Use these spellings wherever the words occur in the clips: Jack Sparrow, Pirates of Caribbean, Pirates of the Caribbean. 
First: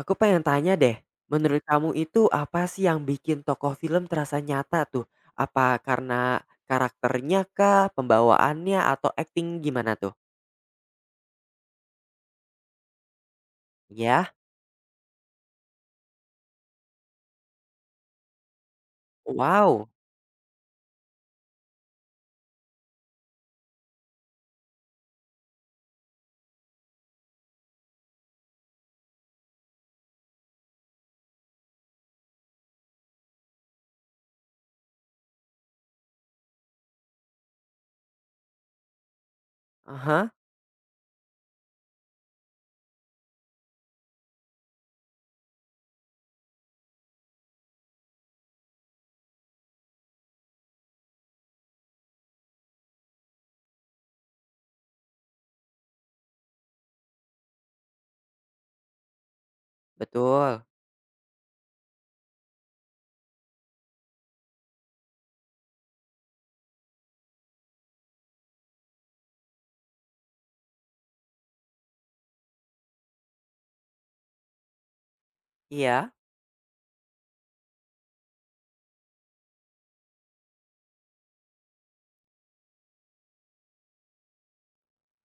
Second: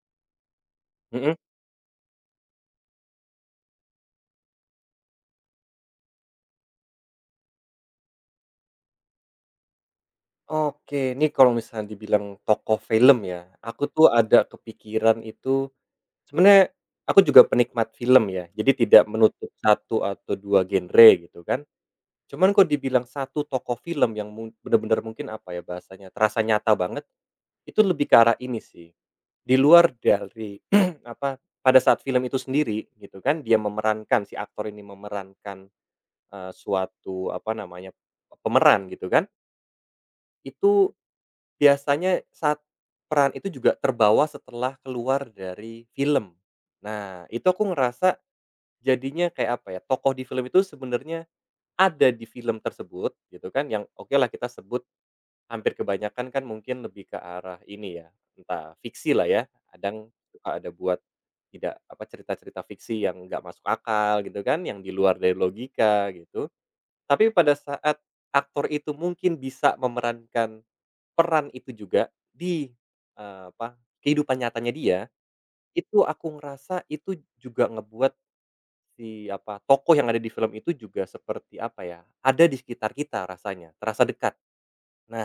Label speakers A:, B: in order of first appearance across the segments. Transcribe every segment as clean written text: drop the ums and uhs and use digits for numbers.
A: Aku pengen tanya deh,
B: Mhm.
A: menurut kamu itu apa sih yang bikin tokoh film terasa nyata tuh? Apa karena karakternya kah, pembawaannya atau acting gimana tuh?
B: Oke, ini kalau misalnya dibilang tokoh film ya, aku tuh
A: Ya,
B: ada kepikiran itu sebenarnya aku juga penikmat film ya, jadi tidak menutup
A: wow,
B: satu atau dua genre gitu kan. Cuman kok dibilang satu tokoh film yang mu bener-bener mungkin apa ya bahasanya, terasa nyata banget, itu lebih ke arah ini sih. Di luar dari apa, pada saat film itu sendiri gitu kan, dia memerankan, si aktor ini memerankan, suatu apa namanya, pemeran gitu kan,
A: aha,
B: itu biasanya saat peran itu juga terbawa setelah keluar dari film. Nah, itu aku ngerasa jadinya kayak apa ya, tokoh di film itu sebenarnya ada di film tersebut gitu kan, yang oke lah kita sebut hampir kebanyakan kan mungkin lebih ke arah ini ya, entah fiksi lah ya, kadang suka
A: betul,
B: ada buat tidak apa, cerita-cerita fiksi yang nggak masuk akal gitu kan, yang di luar dari logika gitu. Tapi pada saat aktor itu mungkin bisa memerankan peran itu juga di, apa, kehidupan nyatanya dia, itu
A: iya,
B: aku ngerasa itu juga ngebuat si, apa, tokoh yang ada di film itu juga seperti, apa ya, ada di sekitar kita rasanya, terasa dekat.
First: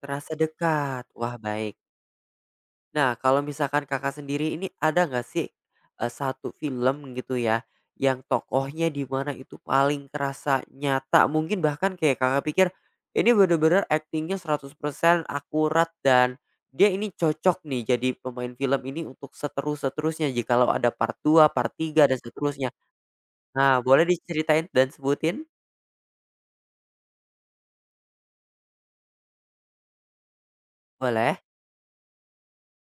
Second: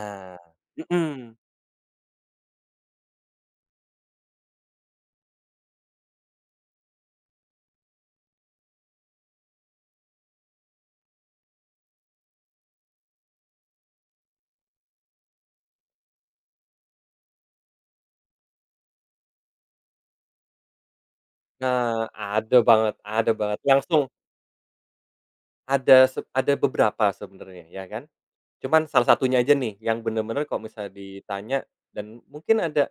A: terasa dekat,
B: mhm,
A: wah baik. Nah, kalau misalkan Kakak sendiri ini ada nggak sih, 1 film gitu ya, yang tokohnya di mana itu paling kerasa nyata, mungkin bahkan kayak Kakak pikir, ini bener-bener aktingnya 100% akurat dan dia ini cocok nih jadi pemain film ini untuk seterus-seterusnya jikalau ada part 2 part 3
B: nah,
A: dan seterusnya.
B: ada banget,
A: Nah,
B: langsung
A: boleh diceritain dan sebutin?
B: ada ada beberapa sebenarnya, ya kan. Cuman salah satunya aja nih yang bener-bener kalau misalnya
A: Boleh?
B: ditanya dan mungkin ada,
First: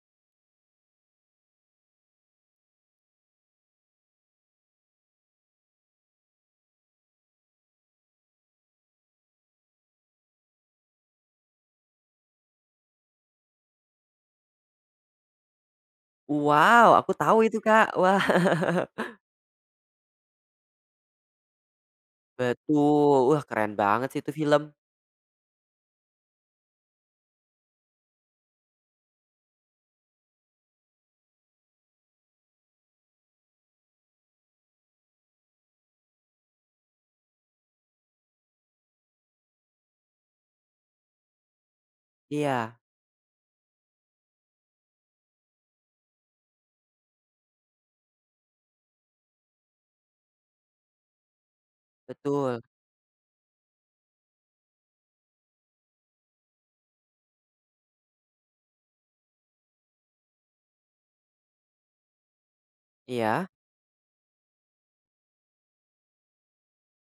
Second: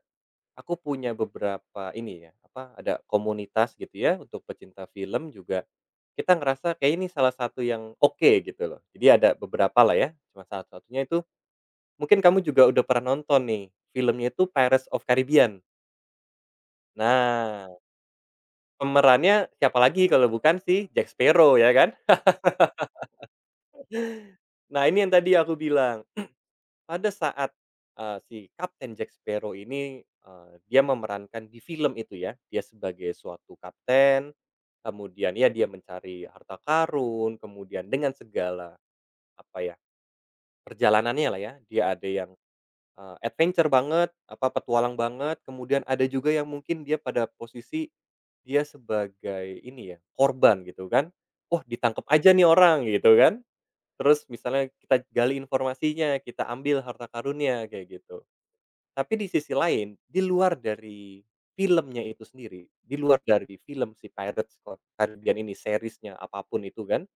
B: aku punya beberapa ini ya, apa, ada komunitas gitu ya untuk pecinta film juga. Kita ngerasa kayak ini salah satu yang oke gitu loh. Jadi ada beberapa lah ya, cuma salah satunya itu mungkin kamu juga udah pernah nonton nih, filmnya itu Pirates of Caribbean.
A: Wow, aku tahu itu,
B: Nah,
A: Kak. Wah.
B: pemerannya siapa lagi kalau bukan si Jack Sparrow ya kan?
A: Betul. Wah, keren banget sih itu film.
B: Nah, ini yang tadi aku bilang, pada saat, si Kapten Jack Sparrow ini, dia memerankan di film itu ya, dia sebagai suatu kapten, kemudian ya dia mencari harta karun, kemudian dengan segala, apa ya, perjalanannya lah ya, dia ada yang,
A: Iya,
B: adventure banget, apa, petualang banget, kemudian ada juga yang mungkin dia pada posisi dia sebagai ini ya, korban gitu kan. Wah, ditangkap aja nih
A: betul.
B: orang gitu kan, terus misalnya kita gali informasinya, kita ambil harta karunnya, kayak gitu. Tapi di sisi lain, di luar dari filmnya itu sendiri, di luar
A: Iya,
B: dari film si Pirates of Caribbean ini, seriesnya apapun itu kan,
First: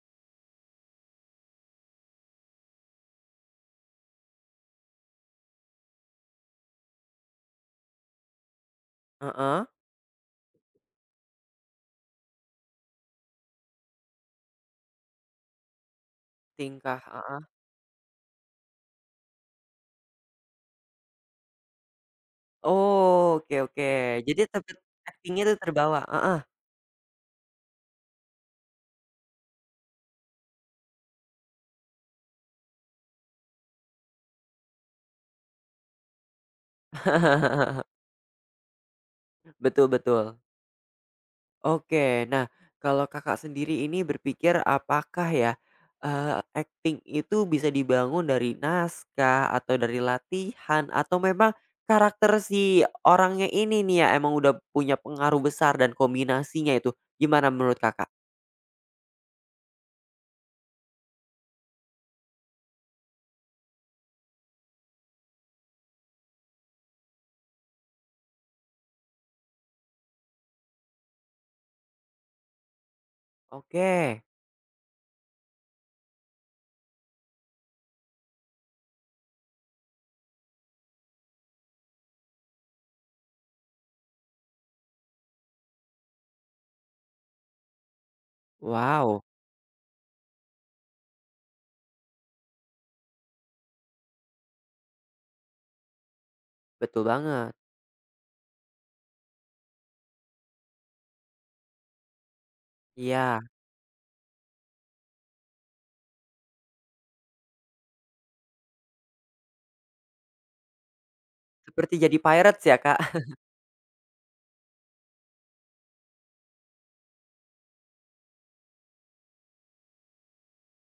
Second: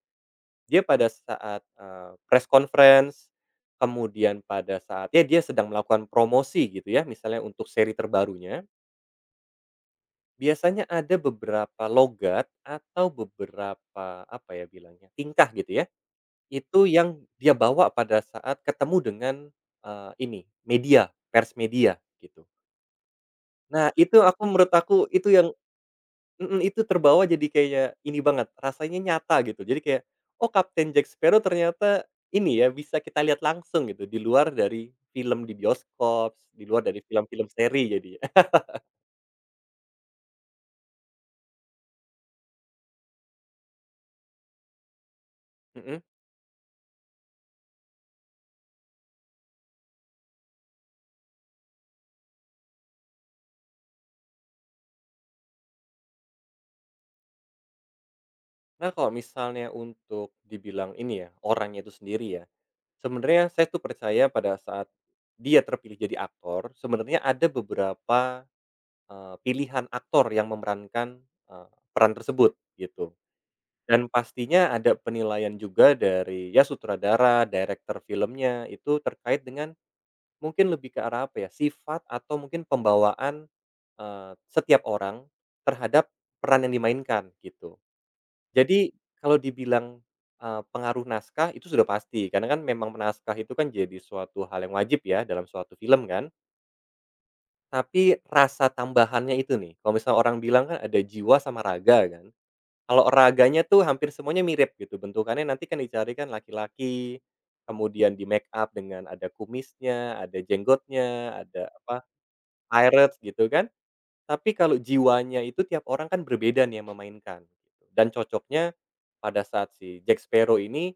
B: dia pada saat, press conference, kemudian pada saat ya dia sedang melakukan promosi gitu ya, misalnya untuk seri terbarunya,
A: heeh,
B: biasanya ada beberapa logat atau beberapa, apa ya bilangnya, tingkah gitu ya, itu
A: tingkah
B: yang
A: heeh.
B: dia bawa pada saat ketemu dengan, ini, media, pers media, gitu.
A: Oh, oke oke.
B: Nah, itu aku,
A: Jadi
B: menurut
A: tebet
B: aku itu
A: aktingnya
B: yang,
A: tuh terbawa, heeh,
B: mhm, itu terbawa jadi kayak ini banget, rasanya nyata gitu. Jadi kayak, oh, Kapten Jack Sparrow ternyata ini ya, bisa kita lihat langsung gitu, di luar dari film di bioskop, di luar dari film-film seri jadinya.
A: betul betul. Oke, nah kalau Kakak sendiri ini berpikir apakah ya,
B: Mhm.
A: akting itu bisa dibangun dari naskah atau dari latihan atau memang karakter si orangnya ini nih ya emang udah punya pengaruh besar dan kombinasinya itu, gimana menurut Kakak?
B: Nah, kalau misalnya untuk dibilang ini ya, orangnya itu sendiri ya, sebenarnya saya tuh percaya pada saat dia terpilih jadi aktor, sebenarnya ada beberapa, pilihan aktor yang memerankan, eee, peran tersebut, gitu. Dan
A: Oke,
B: pastinya ada penilaian juga dari, ya sutradara, direktur filmnya, itu terkait dengan mungkin lebih ke arah apa ya, sifat atau mungkin pembawaan, setiap orang terhadap peran yang dimainkan, gitu. Jadi
A: wow,
B: kalau dibilang, pengaruh naskah itu sudah pasti, karena kan memang naskah itu kan jadi suatu hal yang wajib ya dalam suatu film kan,
A: betul banget.
B: tapi rasa tambahannya itu nih, kalau misalnya orang bilang kan ada jiwa sama raga kan. Kalau
A: Iya,
B: raganya tuh hampir semuanya mirip gitu, bentukannya nanti kan dicari kan laki-laki, kemudian di-make-up dengan ada kumisnya, ada jenggotnya, ada
A: seperti
B: apa,
A: jadi pirates ya,
B: pirates
A: Kak?
B: gitu kan. Tapi kalau jiwanya itu tiap orang kan berbeda nih yang memainkan gitu, dan cocoknya pada saat si Jack Sparrow ini,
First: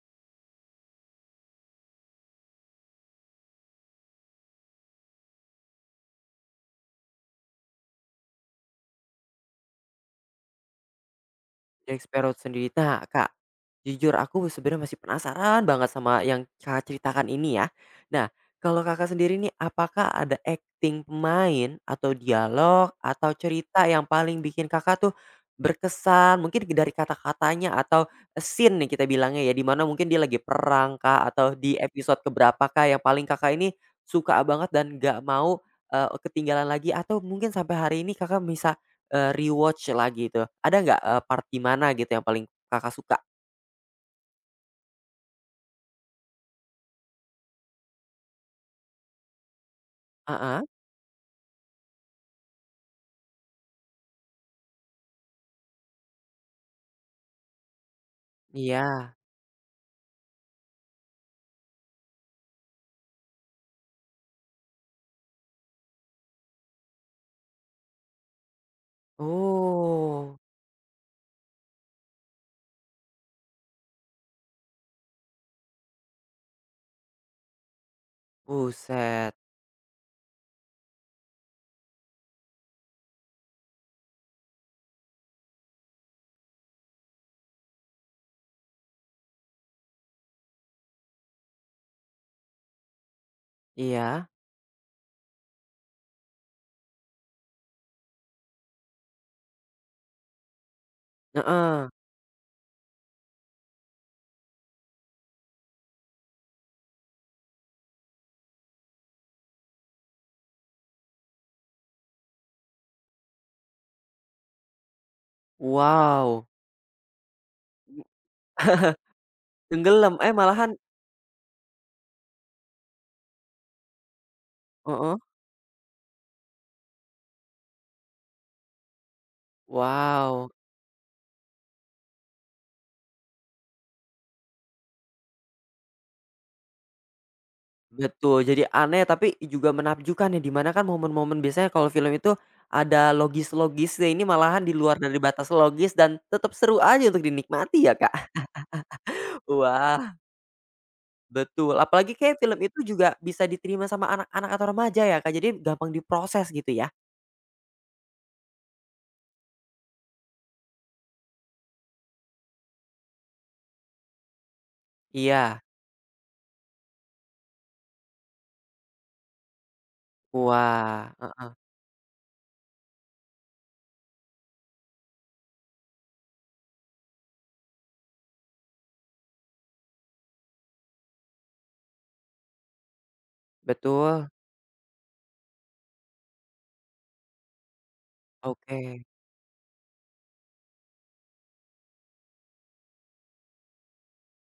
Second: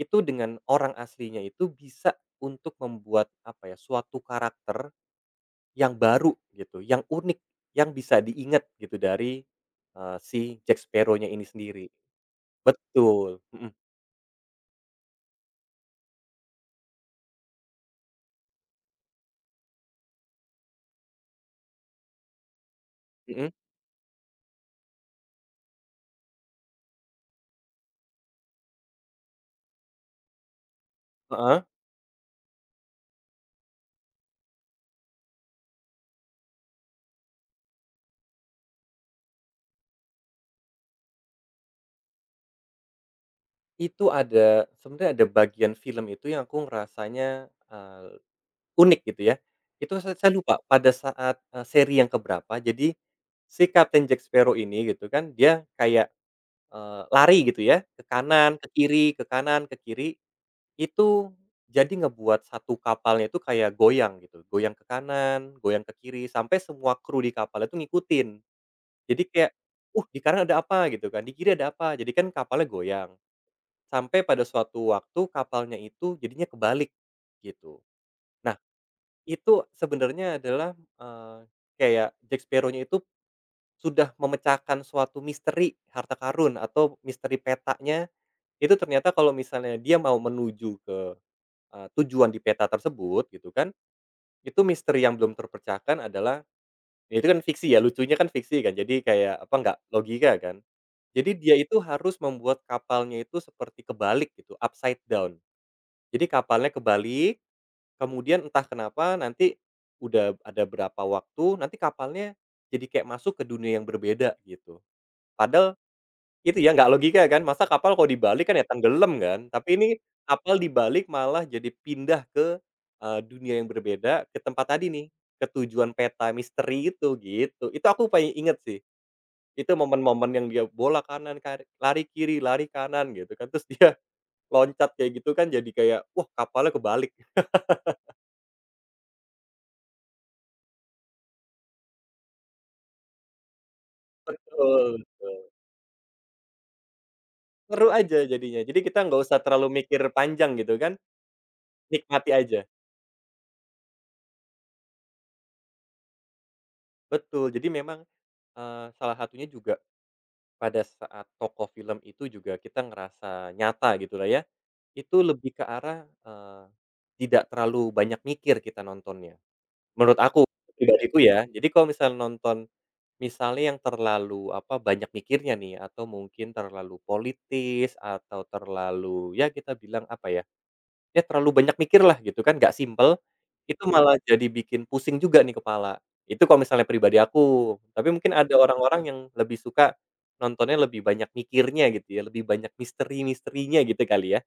B: itu dengan orang aslinya itu bisa untuk membuat apa ya, suatu karakter yang baru gitu, yang unik, yang bisa diingat gitu dari, si Jack Sparrow-nya ini sendiri.
A: Jack Sparrow sendiri. Nah, Kak,
B: Betul, mhm.
A: jujur aku sebenarnya masih penasaran banget sama yang Kakak ceritakan ini ya. Nah, kalau Kakak sendiri nih apakah ada acting pemain atau dialog atau
B: Mhm,
A: cerita yang paling bikin Kakak tuh berkesan? Mungkin dari kata-katanya atau scene nih kita bilangnya ya di mana mungkin dia lagi perang Kak atau
B: heeh,
A: di episode keberapa Kak yang paling Kakak ini suka banget dan gak mau, ketinggalan lagi atau mungkin sampai hari ini Kakak bisa rewatch lagi itu. Ada nggak, part di mana gitu yang paling Kakak suka?
B: itu ada, sebenarnya ada bagian film itu yang aku ngerasanya, unik gitu ya. Itu saya lupa
A: Heeh,
B: pada saat, seri yang keberapa jadi, si Kapten Jack Sparrow ini gitu kan dia kayak, lari gitu ya ke kanan, ke kiri,
A: iya.
B: ke kanan, ke kiri, itu jadi ngebuat satu kapalnya itu kayak goyang gitu, goyang ke kanan, goyang ke kiri, sampai semua kru di kapal itu ngikutin. Jadi kayak, di
A: Oh,
B: kanan ada apa?" Gitu kan, "Di kiri ada apa?" Jadi kan kapalnya goyang, sampai pada suatu waktu kapalnya itu jadinya kebalik, gitu. Nah,
A: buset.
B: itu sebenarnya adalah, eee, kayak Jack Sparrow-nya itu sudah memecahkan suatu misteri harta karun atau misteri petanya. Itu ternyata kalau misalnya dia mau menuju ke, tujuan di peta tersebut gitu kan,
A: Iya,
B: itu misteri yang belum terpecahkan adalah ya itu kan fiksi ya, lucunya kan fiksi kan, jadi kayak apa, nggak logika kan. Jadi dia itu
A: heeh.
B: harus membuat kapalnya itu seperti kebalik gitu, upside down. Jadi kapalnya kebalik, kemudian entah kenapa nanti udah ada berapa waktu, nanti kapalnya jadi kayak masuk ke dunia yang berbeda gitu. Padahal
A: Wow.
B: itu ya nggak logika kan, masa kapal kalau dibalik kan ya tenggelam kan, tapi ini
A: Tenggelam, eh,
B: kapal
A: malahan
B: dibalik malah jadi pindah ke, dunia yang berbeda, ke tempat tadi nih,
A: heeh,
B: ke tujuan peta misteri itu, gitu. Itu aku paling inget sih. Itu momen-momen yang
A: wow,
B: dia bola kanan, lari kiri, lari kanan gitu kan, terus dia loncat kayak gitu kan jadi kayak, wah kapalnya kebalik.
A: betul. Jadi aneh tapi juga menakjubkan ya, di mana kan momen-momen biasanya kalau film itu ada logis-logisnya, ini malahan di
B: Betul
A: luar dari
B: betul.
A: batas logis dan tetap seru aja untuk dinikmati
B: Seru
A: ya,
B: aja
A: Kak.
B: jadinya, jadi kita nggak usah terlalu mikir
A: Wah.
B: panjang gitu kan,
A: Betul, apalagi
B: nikmati
A: kayak film
B: aja.
A: itu juga bisa diterima sama anak-anak atau remaja ya, Kak, jadi gampang diproses gitu ya?
B: Betul, jadi memang, salah satunya juga pada saat tokoh film itu juga kita ngerasa nyata gitulah ya, itu lebih
A: Iya,
B: ke arah, tidak terlalu banyak mikir kita nontonnya, menurut aku,
A: wah,
B: pribadiku ya.
A: heeh,
B: Jadi kalau misalnya nonton misalnya yang terlalu, apa, banyak mikirnya nih atau mungkin terlalu politis atau terlalu, ya kita bilang apa ya, ya terlalu banyak mikir lah gitu kan, nggak simple, itu malah
A: betul,
B: jadi bikin pusing juga nih kepala. Itu kalau misalnya pribadi aku, tapi mungkin ada orang-orang
A: oke.
B: yang lebih suka nontonnya lebih banyak mikirnya gitu ya, lebih banyak misteri-misterinya gitu kali ya.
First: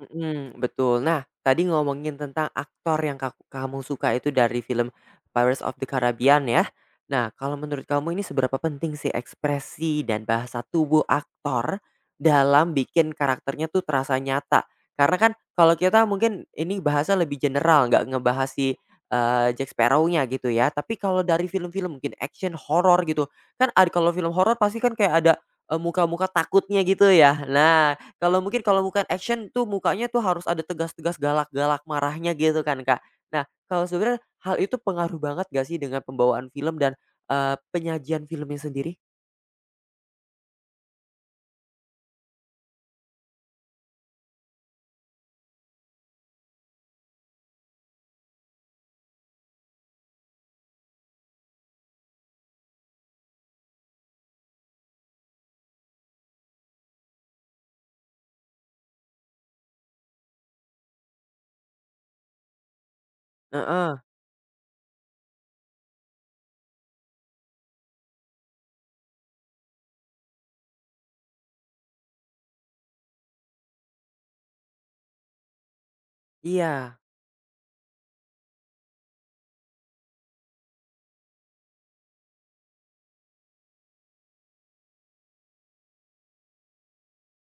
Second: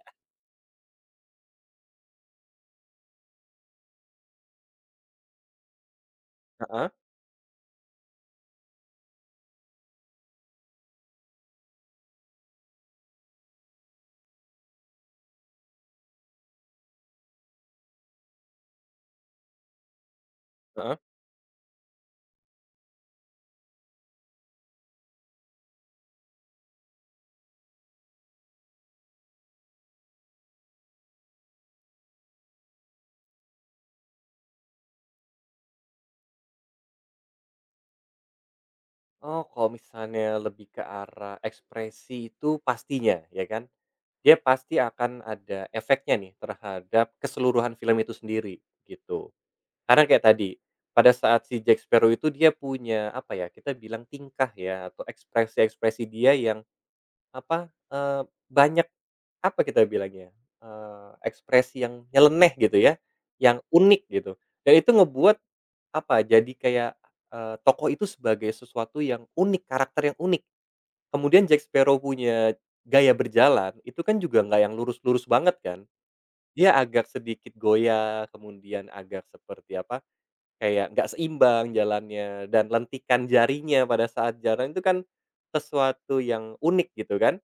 A: Mhm, betul. Nah, tadi ngomongin tentang aktor yang kak kamu suka itu dari film Pirates of the Caribbean ya.
B: Heeh.
A: Nah, kalau menurut kamu ini seberapa penting sih ekspresi dan bahasa tubuh aktor dalam bikin karakternya tuh terasa nyata? Karena kan kalau kita mungkin ini bahasa lebih general, nggak ngebahas si, Jack Sparrow-nya gitu ya.
B: Heeh.
A: Tapi kalau dari film-film mungkin action, horor gitu, kan ad kalau film horor pasti kan kayak ada, muka-muka takutnya gitu ya. Nah, kalau mungkin kalau bukan action tuh mukanya tuh harus ada tegas-tegas, galak-galak marahnya gitu kan, Kak. Nah, kalau sebenarnya hal itu pengaruh banget gak sih dengan pembawaan film dan, penyajian filmnya sendiri?
B: Oh, kalau misalnya lebih ke arah ekspresi itu pastinya, ya kan. Dia pasti akan ada efeknya nih terhadap keseluruhan film itu sendiri, gitu. Karena kayak tadi, pada saat si Jack Sparrow itu dia punya, apa ya, kita bilang tingkah ya, atau ekspresi-ekspresi dia yang, apa, banyak, apa kita bilangnya, ekspresi yang nyeleneh gitu ya, yang
A: Heeh,
B: unik gitu. Dan itu ngebuat, apa, jadi kayak, tokoh itu sebagai sesuatu yang unik, karakter yang unik. Kemudian Jack Sparrow punya gaya berjalan, itu kan juga nggak yang lurus-lurus banget kan. Dia
A: iya,
B: agak sedikit goyah, kemudian agak seperti apa, kayak nggak seimbang jalannya, dan lentikan jarinya pada saat jalan itu kan sesuatu yang unik gitu kan.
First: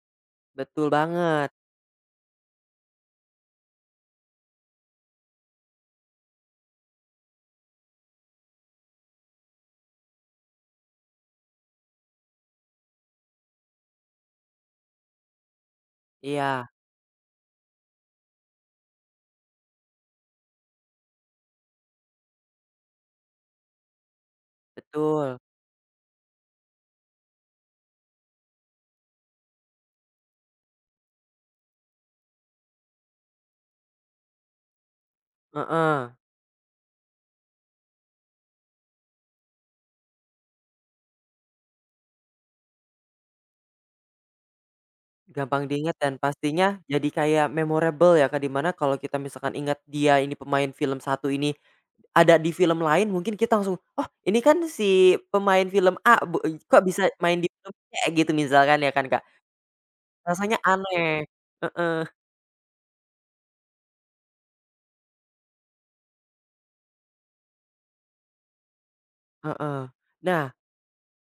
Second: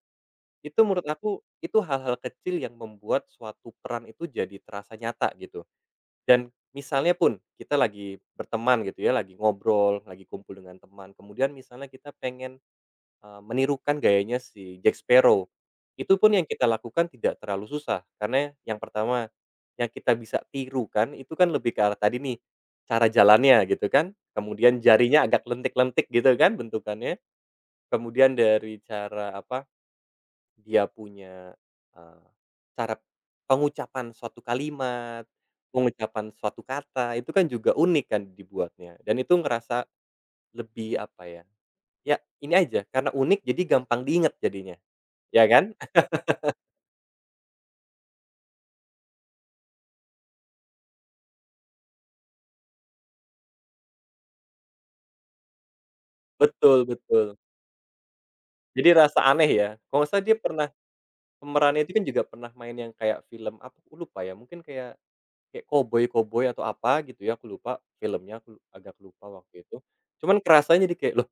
B: Itu
A: betul
B: menurut aku,
A: banget.
B: itu hal-hal kecil yang membuat suatu peran itu jadi terasa nyata gitu. Dan misalnya pun kita lagi berteman gitu ya, lagi ngobrol, lagi kumpul dengan teman, kemudian misalnya kita pengen, eee, menirukan gayanya si Jack Sparrow. Itu pun yang kita
A: Iya,
B: lakukan tidak terlalu susah, karena yang pertama, yang kita bisa tirukan itu kan lebih ke arah tadi nih, cara jalannya gitu kan, kemudian jarinya
A: betul,
B: agak lentik-lentik gitu kan bentukannya, kemudian dari cara apa, dia punya, eee, cara pengucapan suatu kalimat,
A: heeh.
B: pengucapan suatu kata, itu kan juga unik kan dibuatnya, dan itu ngerasa lebih apa ya, ya ini aja, karena unik jadi gampang diingat jadinya. Ya
A: Gampang
B: kan?
A: diingat dan pastinya jadi kayak memorable ya Kak, dimana kalau kita misalkan ingat dia ini pemain film satu ini, ada di film lain mungkin kita langsung, "Oh ini kan si pemain film A bu eh, kok
B: Betul
A: bisa
B: betul.
A: main di film C?" Gitu misalkan
B: Jadi
A: ya kan
B: rasa
A: Kak,
B: aneh ya? Kalau nggak salah dia
A: rasanya
B: pernah,
A: aneh.
B: pemerannya itu
A: Heeh
B: kan juga pernah main yang kayak film apa aku lupa ya, mungkin kayak kayak koboi-koboi atau apa gitu ya, aku lupa filmnya, aku agak lupa waktu itu.
A: heeh.
B: Cuman
A: Nah,
B: kerasanya jadi kayak, loh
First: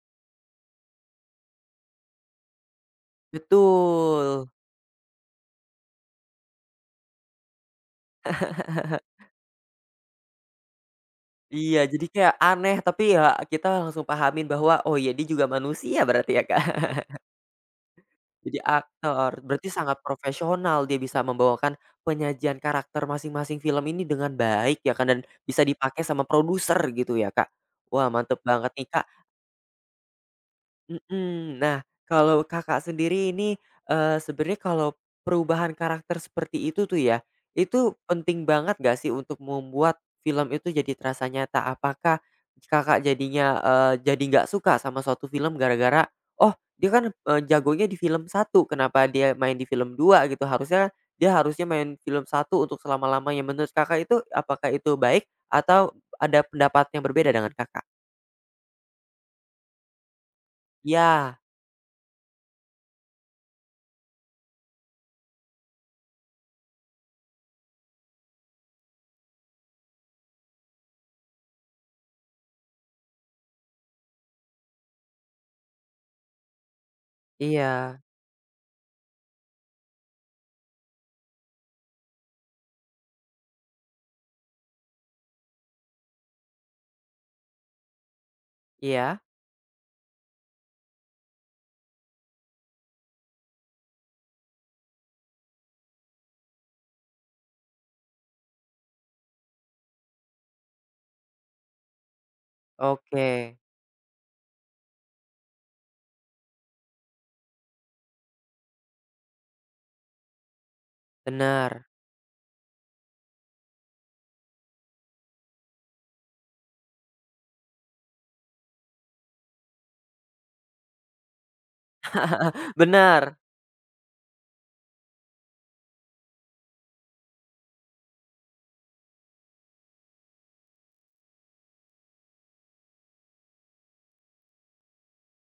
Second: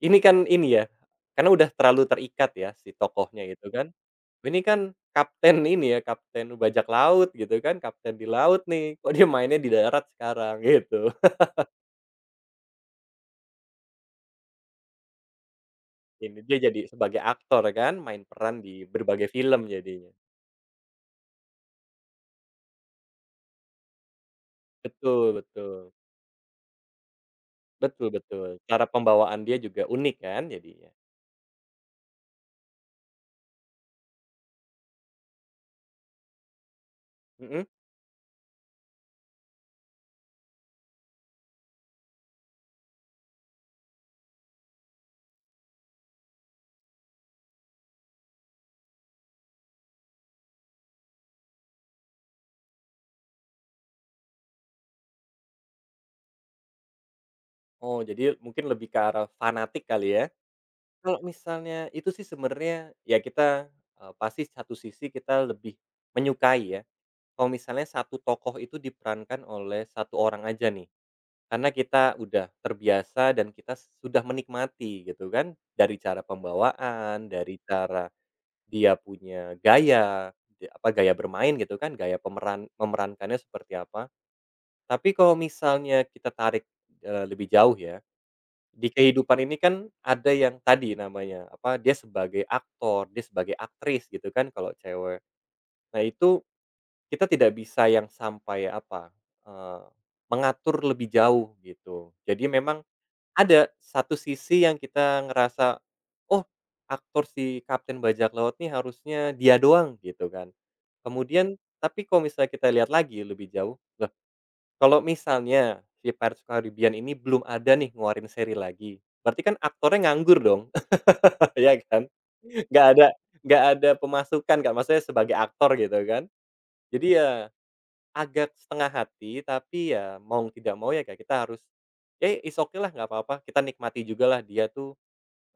B: ini kan ini ya, karena udah terlalu terikat ya si tokohnya itu kan.
A: betul.
B: Ini kan kapten ini ya, kapten bajak laut gitu kan, kapten di laut nih, kok dia mainnya di darat sekarang gitu.
A: Iya jadi kayak aneh tapi ya kita langsung pahamin bahwa, oh ya dia juga manusia berarti
B: Ini
A: ya
B: dia jadi
A: Kak.
B: sebagai aktor kan, main peran
A: Jadi
B: di berbagai
A: aktor,
B: film
A: berarti sangat
B: jadinya.
A: profesional dia bisa membawakan penyajian karakter masing-masing film ini dengan baik ya kan dan
B: Betul
A: bisa
B: betul.
A: dipakai sama produser gitu ya Kak.
B: Betul
A: Wah mantep
B: betul.
A: banget
B: Cara
A: nih Kak.
B: pembawaan dia juga unik kan jadinya.
A: Mhm. Nah, kalau Kakak sendiri ini, sebenarnya kalau perubahan karakter seperti itu tuh ya,
B: Mhm.
A: itu penting banget nggak sih untuk membuat film itu jadi terasa nyata? Apakah Kakak jadinya, jadi nggak suka sama suatu film gara-gara, "Oh, dia kan, jagonya di film satu kenapa dia main di film 2 Gitu. Harusnya dia harusnya main film satu untuk selama-lamanya. Menurut Kakak itu apakah itu baik atau ada pendapat yang berbeda dengan Kakak?
B: Oh, jadi mungkin lebih ke arah fanatik kali ya. Kalau
A: Ya
B: misalnya itu sih sebenarnya ya kita, pasti satu sisi kita lebih menyukai ya, kalau misalnya satu tokoh itu diperankan oleh satu orang aja nih. Karena kita udah terbiasa dan kita sudah menikmati gitu kan, dari cara pembawaan, dari
A: Iya.
B: cara dia punya gaya, apa, gaya bermain gitu kan, gaya pemeran memerankannya seperti apa. Tapi kalau misalnya kita tarik, lebih jauh ya, di
A: Iya.
B: kehidupan ini kan ada yang tadi namanya, apa, dia sebagai aktor, dia sebagai aktris gitu kan kalau cewek. Nah itu kita tidak bisa yang sampai, apa, eee, mengatur lebih jauh gitu. Jadi memang
A: Oke,
B: ada, satu sisi yang kita ngerasa, "Oh, aktor si Kapten Bajak Laut nih harusnya dia doang," gitu kan. Kemudian
A: benar.
B: tapi kalau misalnya kita lihat lagi lebih jauh, loh, kalau misalnya si Pirates of Caribbean ini belum ada nih ngeluarin seri lagi, berarti kan aktornya nganggur dong, ya kan? Nggak ada
A: Benar,
B: nggak ada pemasukan kan, maksudnya sebagai aktor gitu kan. Jadi ya agak setengah hati, tapi ya mau tidak mau ya kayak kita harus, ya it's okay lah, nggak apa-apa, kita nikmati juga lah dia tuh,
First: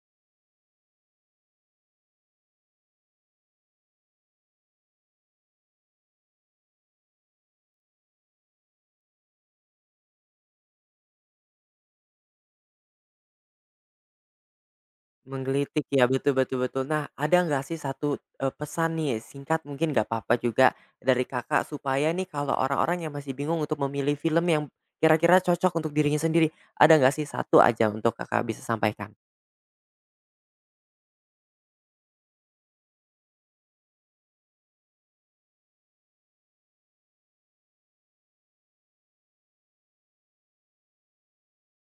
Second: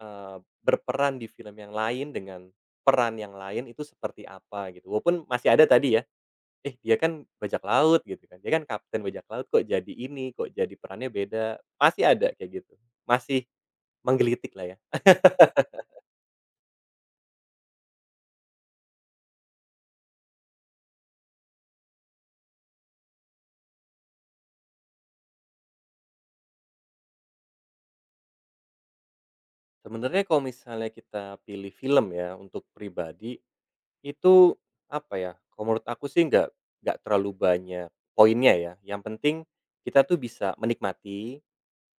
B: eee, berperan di film yang lain dengan peran yang lain itu seperti apa gitu, walaupun masih ada tadi ya, "Eh, dia kan bajak laut," gitu kan, "Dia kan kapten bajak laut kok jadi ini, kok jadi perannya beda." Pasti ada kayak gitu, masih menggelitik lah ya.
A: menggelitik ya, betul betul betul. Nah, ada nggak sih satu, pesan nih singkat mungkin nggak apa-apa juga dari Kakak supaya nih kalau orang-orang yang masih bingung untuk memilih film yang kira-kira cocok untuk dirinya sendiri, ada nggak sih satu aja untuk Kakak bisa sampaikan?
B: Sebenarnya kalau misalnya kita pilih film ya untuk pribadi, itu apa ya, kalau menurut aku sih nggak terlalu banyak poinnya ya, yang penting kita tuh bisa menikmati.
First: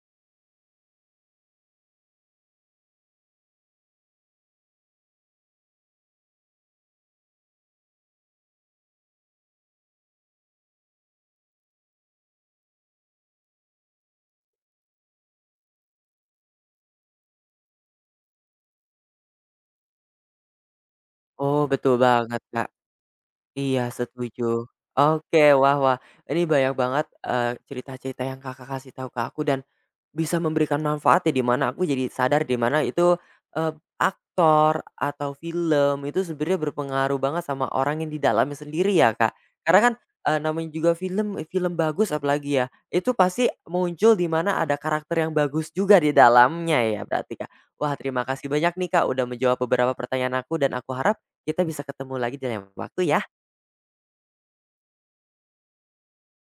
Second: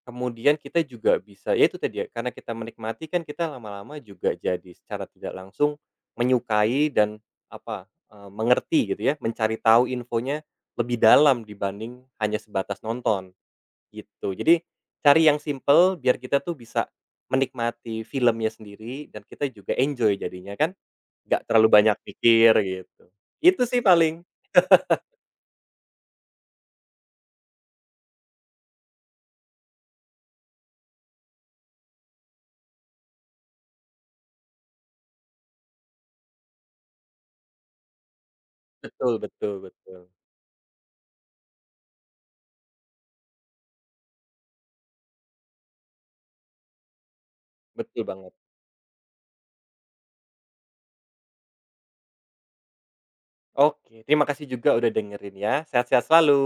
B: Kemudian kita juga bisa ya itu tadi ya, karena kita menikmati kan kita lama-lama juga jadi secara tidak langsung menyukai dan apa, mengerti gitu ya, mencari tahu infonya lebih dalam dibanding hanya sebatas nonton, gitu. Jadi cari yang simple biar kita tuh bisa menikmati filmnya sendiri dan kita juga enjoy jadinya kan, nggak
A: Oh,
B: terlalu banyak
A: betul banget,
B: pikir
A: Kak.
B: gitu. Itu sih
A: Iya
B: paling.
A: setuju. Oke, wah wah, ini banyak banget, cerita-cerita yang Kakak kasih tahu ke aku dan bisa memberikan manfaat ya, di mana aku jadi sadar di mana itu, eee, aktor atau film itu sebenarnya berpengaruh banget sama orang yang di dalamnya sendiri ya,
B: Betul
A: Kak.
B: betul
A: Karena kan,
B: betul.
A: namanya juga film film bagus apalagi ya, itu pasti muncul di mana ada karakter yang bagus juga di dalamnya ya berarti, Kak. Wah
B: Betul
A: terima
B: banget.
A: kasih banyak nih, Kak, udah menjawab beberapa pertanyaan aku dan aku harap kita bisa ketemu lagi di lain waktu ya.
B: Oke, terima kasih juga udah dengerin ya. Sehat-sehat selalu.